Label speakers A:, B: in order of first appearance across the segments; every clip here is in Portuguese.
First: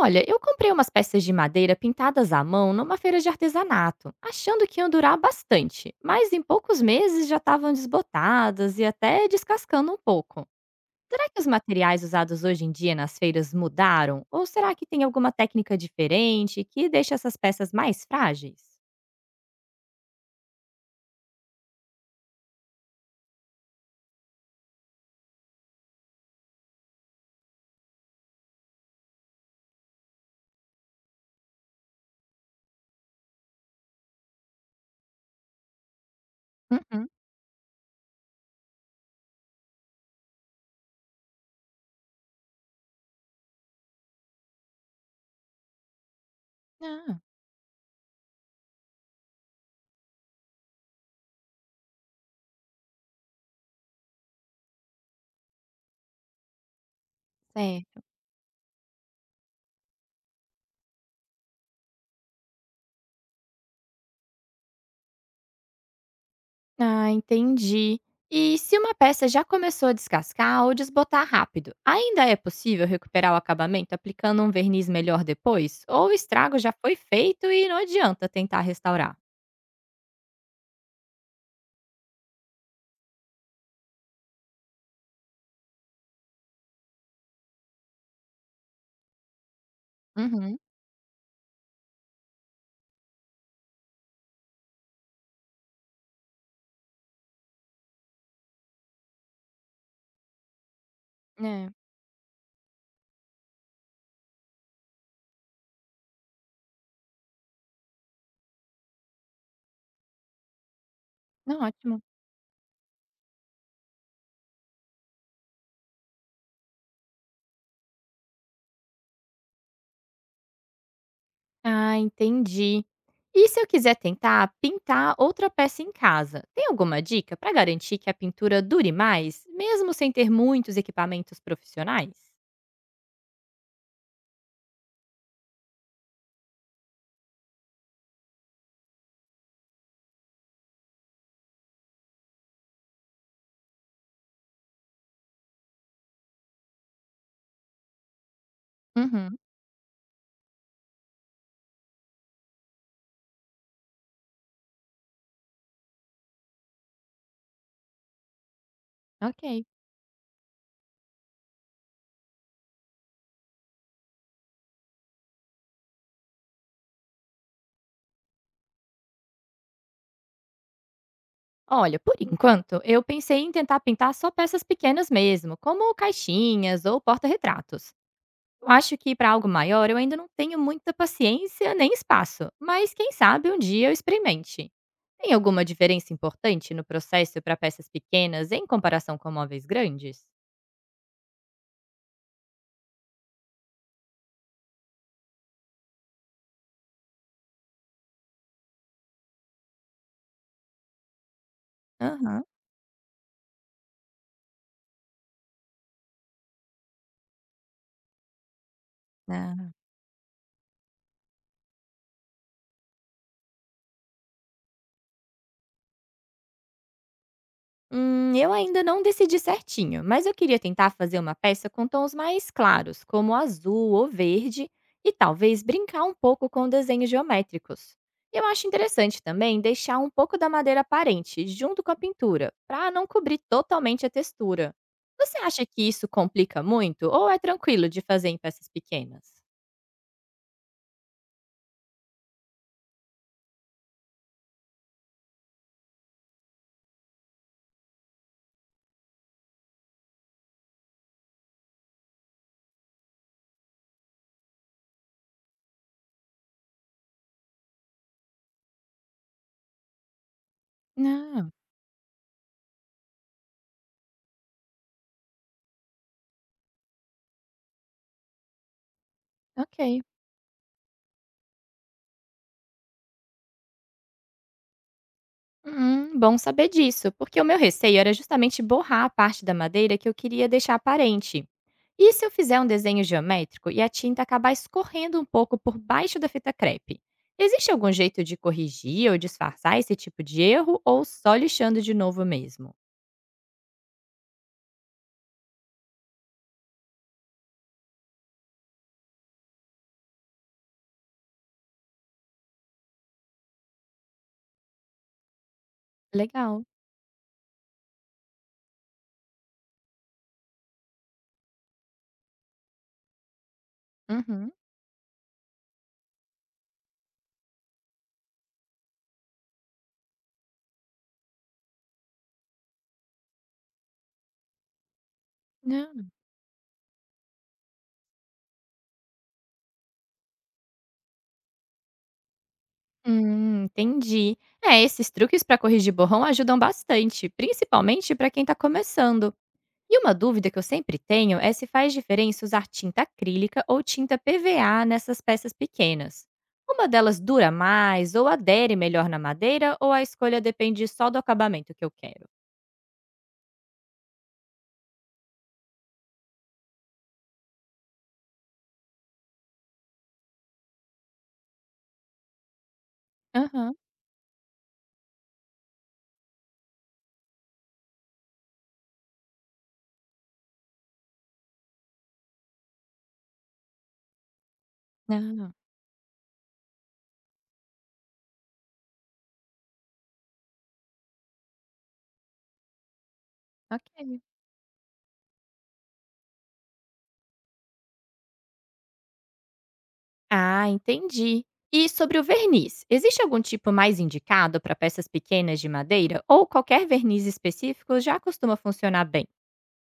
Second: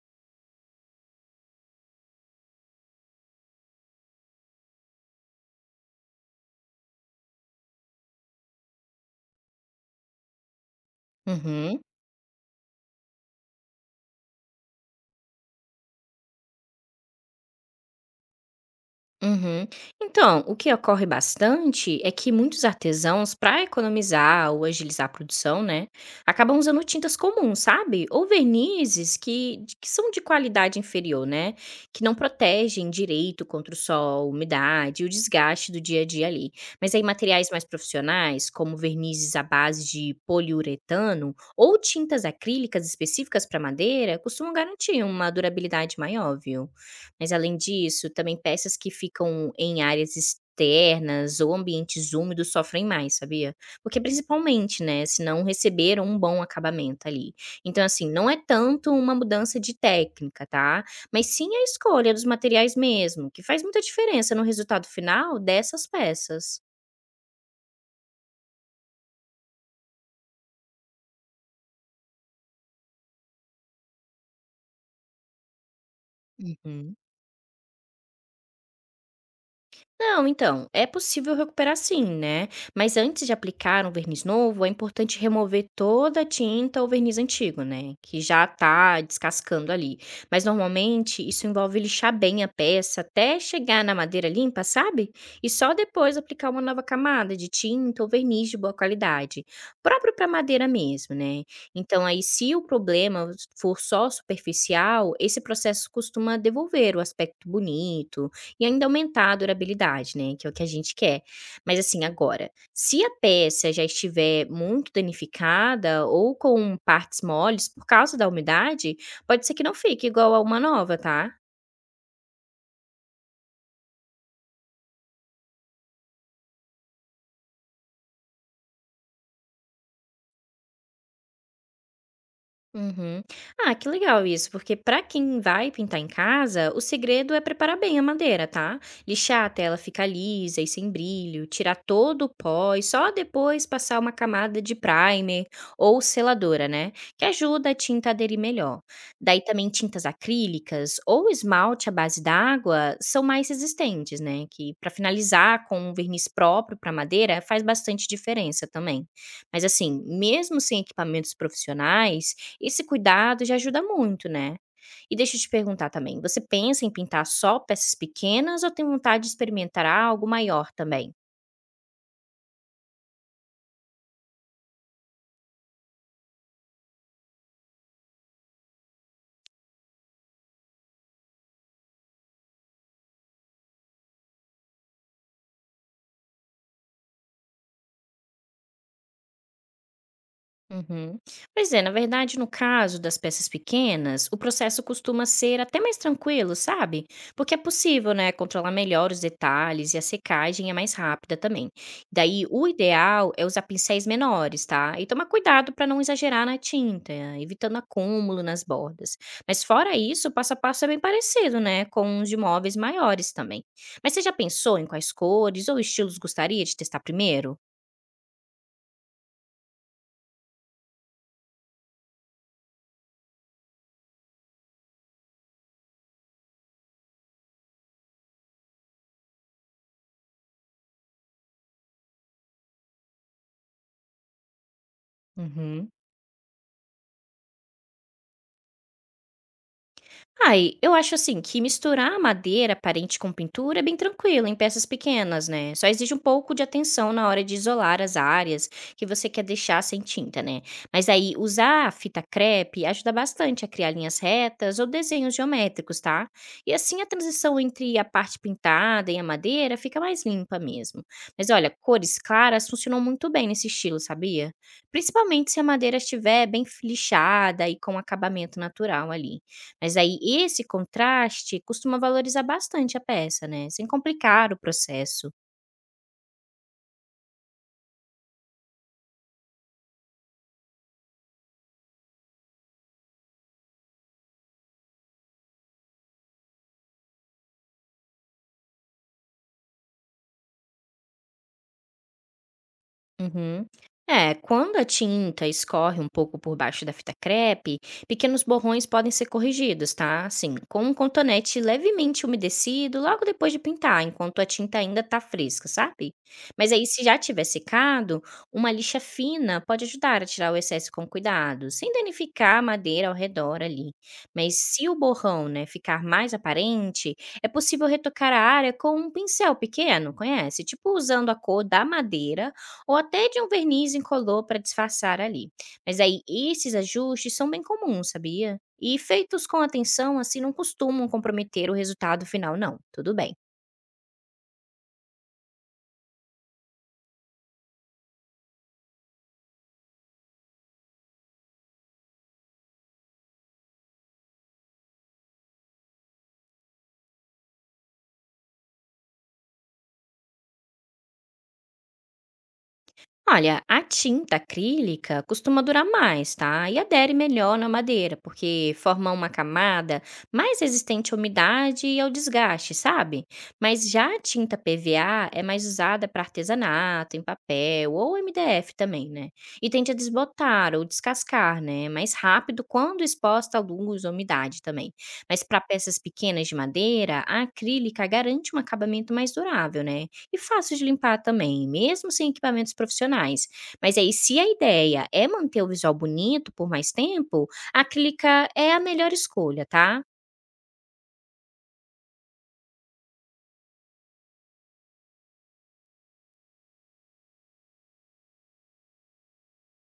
A: Olha, eu comprei umas peças de madeira pintadas à mão numa feira de artesanato, achando que iam durar bastante, mas em poucos meses já estavam desbotadas e até descascando um pouco. Será que os
B: Uhum,
A: materiais usados hoje em dia nas feiras mudaram? Ou será que tem alguma técnica diferente que deixa essas peças mais frágeis?
B: uhum. Então, o que ocorre bastante é que muitos artesãos, para economizar ou agilizar a produção, né, acabam usando tintas comuns, sabe? Ou vernizes que, que são de qualidade inferior, né? Que não protegem direito contra o sol, umidade e o desgaste do dia a dia ali. Mas aí,
A: Uhum.
B: materiais mais profissionais, como vernizes à base de poliuretano ou tintas acrílicas específicas para madeira, costumam garantir uma durabilidade maior, viu?
A: Ah,
B: Mas além disso, também peças que ficam em áreas externas ou ambientes úmidos sofrem mais, sabia? Porque principalmente, né, se não receberam um bom acabamento ali. Então
A: certo.
B: assim, não é tanto uma mudança de técnica, tá, mas sim a escolha dos materiais mesmo, que faz muita diferença no resultado final dessas peças.
A: Ah, entendi. E se uma peça já começou a descascar ou desbotar rápido, ainda é possível recuperar o acabamento aplicando um verniz melhor depois? Ou o estrago já
B: Uhum.
A: foi feito e não adianta tentar restaurar?
B: Não, então, é possível recuperar sim, né? Mas antes de aplicar um verniz novo, é importante remover toda a tinta ou verniz antigo, né? Que já tá descascando ali. Mas
A: Uhum.
B: normalmente isso envolve lixar bem a peça até chegar na madeira limpa, sabe? E só depois aplicar uma nova camada de tinta ou verniz de boa qualidade, próprio para madeira mesmo, né?
A: É.
B: Então, aí, se o problema for só superficial, esse processo costuma devolver o aspecto bonito e ainda aumentar a durabilidade, né, que é o que a gente quer.
A: Não,
B: Mas
A: ótimo.
B: assim, agora, se a peça já estiver muito danificada ou com partes moles por causa da umidade, pode ser que não fique igual a uma nova, tá?
A: Ah, entendi. E se eu quiser tentar pintar outra peça em casa, tem alguma dica para garantir que a pintura dure mais, mesmo sem ter muitos equipamentos profissionais?
B: Uhum. Ah, que legal isso, porque para quem vai pintar em casa, o segredo é preparar bem a madeira, tá? Lixar até ela ficar lisa e sem brilho, tirar todo o pó e só depois passar uma camada de primer ou seladora, né? Que ajuda a tinta a aderir melhor.
A: Uhum.
B: Daí também tintas acrílicas ou esmalte à base d'água são mais resistentes, né? Que para finalizar com um verniz próprio para madeira faz bastante diferença também. Mas
A: Ok.
B: assim, mesmo sem equipamentos profissionais, esse cuidado já ajuda muito, né. E deixa eu te perguntar também, você pensa em pintar só peças pequenas ou tem vontade de experimentar algo maior também?
A: Olha, por enquanto, eu pensei em tentar pintar só peças pequenas mesmo, como caixinhas ou porta-retratos. Eu acho que para algo maior eu ainda não tenho muita paciência nem espaço, mas quem sabe um dia eu experimente. Tem alguma diferença importante no processo para peças pequenas em comparação com móveis grandes?
B: Uhum. Pois é, na verdade, no caso das peças pequenas, o processo costuma ser até mais tranquilo, sabe? Porque é possível, né, controlar melhor os detalhes e a secagem é mais rápida também. Daí,
A: Aham,
B: o ideal é usar pincéis menores, tá? E tomar cuidado para não exagerar na tinta, evitando acúmulo nas bordas. Mas
A: né?
B: fora isso, o passo a passo é bem parecido, né, com os de móveis maiores também. Mas você já pensou em quais cores ou estilos gostaria de testar primeiro?
A: Eu ainda não decidi certinho, mas eu queria tentar fazer uma peça com tons mais claros, como azul ou verde, e talvez brincar um pouco com desenhos geométricos. Eu acho interessante também deixar um pouco da madeira aparente junto com a pintura, para não cobrir totalmente a textura. Você acha que
B: Uhum.
A: isso complica muito ou é tranquilo de fazer em peças pequenas?
B: Ai, eu acho assim que misturar a madeira parente com pintura é bem tranquilo em peças pequenas, né? Só exige um pouco de atenção na hora de isolar as áreas que você quer deixar sem tinta, né? Mas aí usar a fita crepe ajuda bastante a criar linhas retas ou desenhos geométricos, tá? E assim a transição entre a parte pintada e a madeira fica mais limpa mesmo. Mas
A: Ah,
B: olha, cores claras funcionam muito bem nesse estilo, sabia? Principalmente se a madeira estiver bem lixada e com acabamento natural ali. Mas
A: ok.
B: aí esse contraste costuma valorizar bastante a peça, né, sem complicar o processo.
A: Bom saber disso, porque o meu receio era justamente borrar a parte da madeira que eu queria deixar aparente. E se eu fizer um desenho geométrico e a tinta acabar escorrendo um pouco por baixo da fita crepe? Existe algum jeito de corrigir ou disfarçar esse tipo de erro ou só lixando de novo mesmo?
B: Uhum. É, quando a tinta escorre um pouco por baixo da fita crepe, pequenos borrões podem ser corrigidos, tá? Assim, com um cotonete levemente umedecido logo depois de pintar, enquanto a tinta ainda tá fresca, sabe?
A: Legal.
B: Mas aí, se já tiver secado, uma lixa fina pode ajudar a tirar o excesso com cuidado, sem danificar a madeira ao redor ali.
A: Uhum.
B: Mas se o borrão, né, ficar mais aparente, é possível retocar a área com um pincel pequeno, conhece? Tipo usando a cor da madeira ou até de um verniz incolor para disfarçar ali. Mas
A: Não.
B: aí esses ajustes são bem comuns, sabia? E feitos com atenção, assim, não costumam comprometer o resultado final, não. Tudo bem.
A: Entendi. É, esses truques para corrigir borrão ajudam bastante, principalmente para quem está começando. E uma dúvida que eu sempre tenho é se faz diferença usar tinta acrílica ou tinta PVA nessas peças pequenas. Uma delas dura mais ou adere melhor na madeira ou a escolha depende só do acabamento que eu quero?
B: Olha, a tinta acrílica costuma durar mais, tá? E adere melhor na madeira, porque forma uma camada mais resistente à umidade e ao desgaste, sabe?
A: Aham.
B: Mas já a tinta PVA é mais usada para artesanato, em papel ou MDF também, né? E tende a desbotar ou descascar, né? Mais rápido quando exposta à luz ou umidade também. Mas
A: Não,
B: para peças pequenas de madeira, a acrílica garante um acabamento mais durável, né? E fácil de limpar também, mesmo sem equipamentos profissionais. Mas aí,
A: ok.
B: se a ideia é manter o visual bonito por mais tempo, a acrílica é a melhor escolha, tá?
A: Ah, entendi. E sobre o verniz, existe algum tipo mais indicado para peças pequenas de madeira ou qualquer verniz específico já costuma funcionar bem?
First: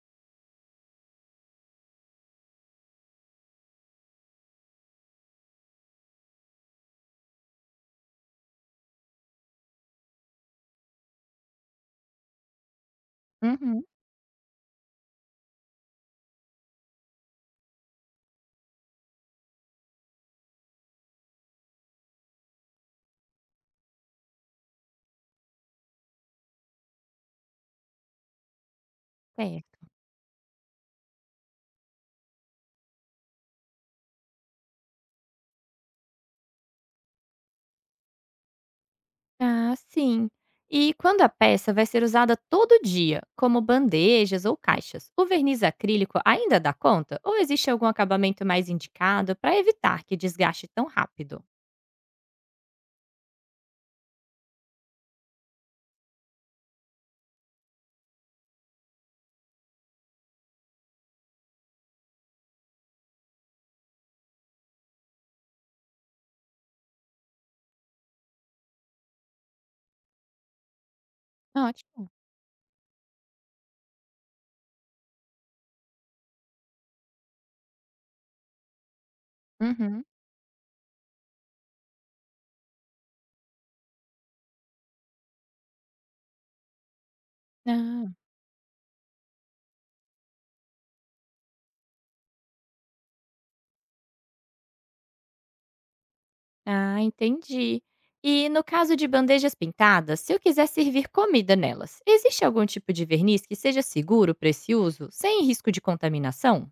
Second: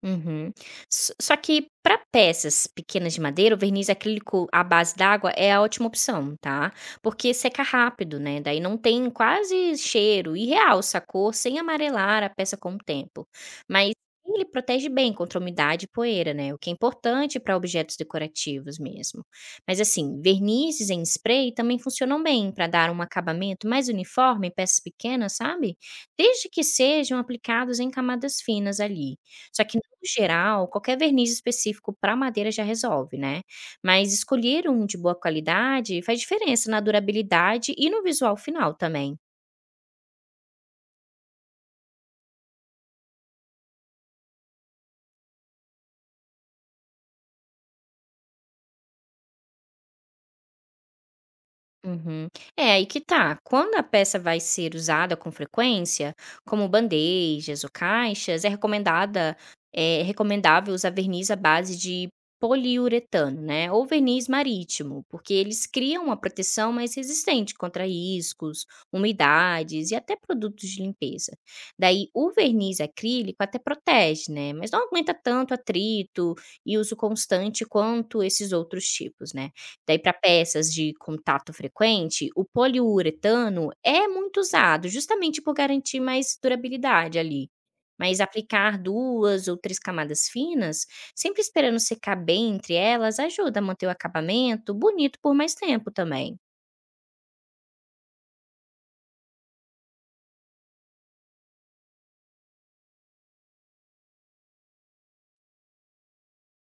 B: Uhum. S Só que para peças pequenas de madeira, o verniz acrílico à base d'água é a ótima opção, tá? Porque seca rápido, né, daí não tem quase cheiro e realça a cor sem amarelar a peça com o tempo.
A: Uhum,
B: Mas ele protege bem contra umidade e poeira, né, o que é importante para objetos decorativos mesmo. Mas assim, vernizes em spray também funcionam bem para dar um acabamento mais uniforme em peças pequenas, sabe? Desde que sejam aplicados em camadas finas ali. Só que,
A: certo.
B: no geral, qualquer verniz específico para madeira já resolve, né. Mas escolher um de boa qualidade faz diferença na durabilidade e no visual final também.
A: Ah, sim. E quando a peça vai ser usada todo dia, como bandejas ou caixas, o verniz acrílico ainda dá conta? Ou existe algum acabamento mais indicado para evitar que desgaste tão rápido?
B: Uhum. É, aí que tá. Quando a peça vai ser usada com frequência, como bandejas ou caixas, é recomendável usar verniz à base de poliuretano, né? Ou verniz marítimo, porque eles criam uma proteção mais resistente contra riscos, umidades e até produtos de limpeza. Daí,
A: Ótimo.
B: o verniz acrílico até protege, né? Mas não aguenta tanto atrito e uso constante quanto esses outros tipos, né? Daí
A: Uhum.
B: para peças de contato frequente, o poliuretano é muito usado, justamente por garantir mais durabilidade ali.
A: Ah,
B: Mas aplicar 2 ou 3 camadas finas, sempre esperando secar bem entre elas, ajuda a manter o acabamento bonito por mais tempo também.
A: ah, entendi. E no caso de bandejas pintadas, se eu quiser servir comida nelas, existe algum tipo de verniz que seja seguro para esse uso, sem risco de contaminação?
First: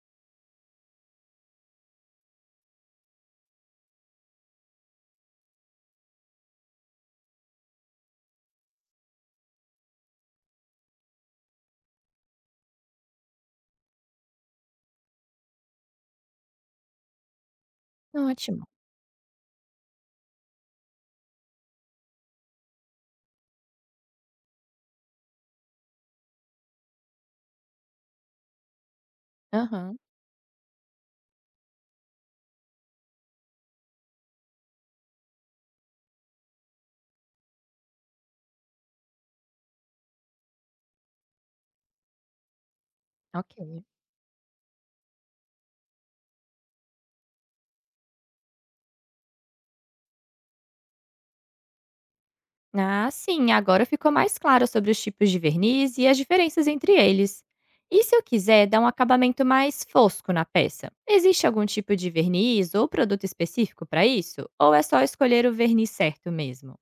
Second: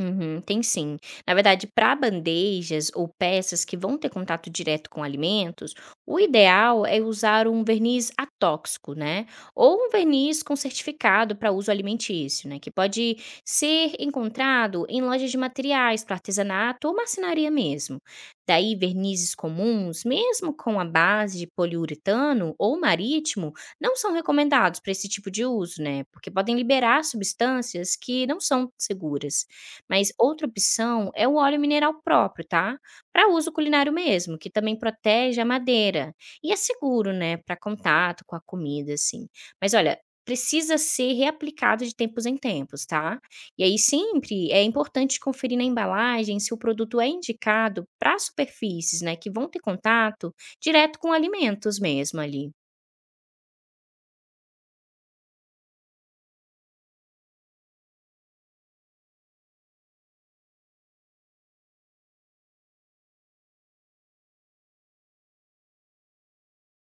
B: Uhum, tem sim. Na verdade, para bandejas ou peças que vão ter contato direto com alimentos, o ideal é usar um verniz atóxico, né? Ou um verniz com certificado para uso alimentício, né? Que pode ser encontrado em lojas de materiais para artesanato ou marcenaria mesmo.
A: Ótimo.
B: Daí, vernizes comuns, mesmo com a base de poliuretano ou marítimo, não são recomendados para esse tipo de uso, né? Porque podem liberar substâncias que não são seguras.
A: Aham,
B: Mas outra opção é o óleo mineral próprio, tá? Para uso culinário mesmo, que também protege a madeira e é seguro, né, para contato com a comida assim. Mas olha, precisa ser reaplicado de tempos em tempos, tá? E aí
A: ok.
B: sempre é importante conferir na embalagem se o produto é indicado para superfícies, né, que vão ter contato direto com alimentos mesmo ali.
A: Ah, sim, agora ficou mais claro sobre os tipos de verniz e as diferenças entre eles. E se eu quiser dar um acabamento mais fosco na peça? Existe algum tipo de verniz ou produto específico para isso? Ou é só escolher o verniz certo mesmo?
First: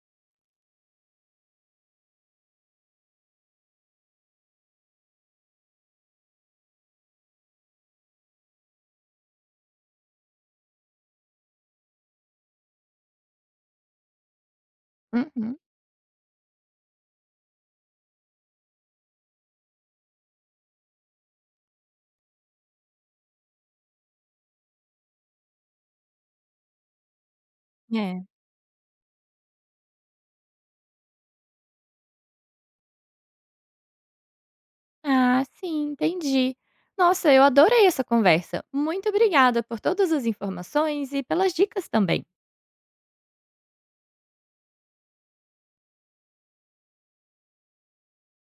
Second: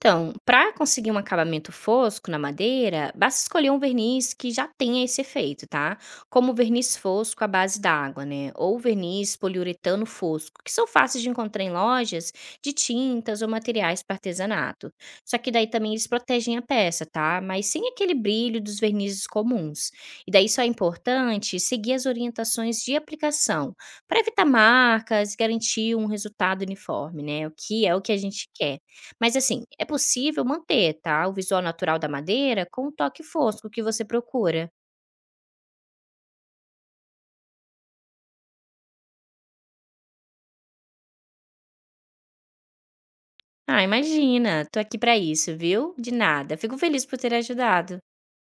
B: Então, para conseguir um acabamento fosco na madeira, basta escolher um verniz que já tenha esse efeito, tá? Como o verniz fosco à base d'água, né? Ou o verniz poliuretano fosco, que são fáceis de encontrar em lojas de tintas ou materiais para artesanato. Só que
A: Uhum.
B: daí também eles protegem a peça, tá? Mas sem aquele brilho dos vernizes comuns. E daí só é importante seguir as orientações de aplicação para evitar marcas e garantir um resultado uniforme, né? O que é o que a
A: É.
B: gente quer. Mas assim, é possível manter, tá, o visual natural da madeira com o toque fosco que você procura.
A: Ah, sim, entendi. Nossa, eu adorei essa conversa. Muito obrigada por todas as informações e pelas dicas também.
B: Ah, imagina, tô aqui pra isso, viu? De nada. Fico feliz por ter ajudado.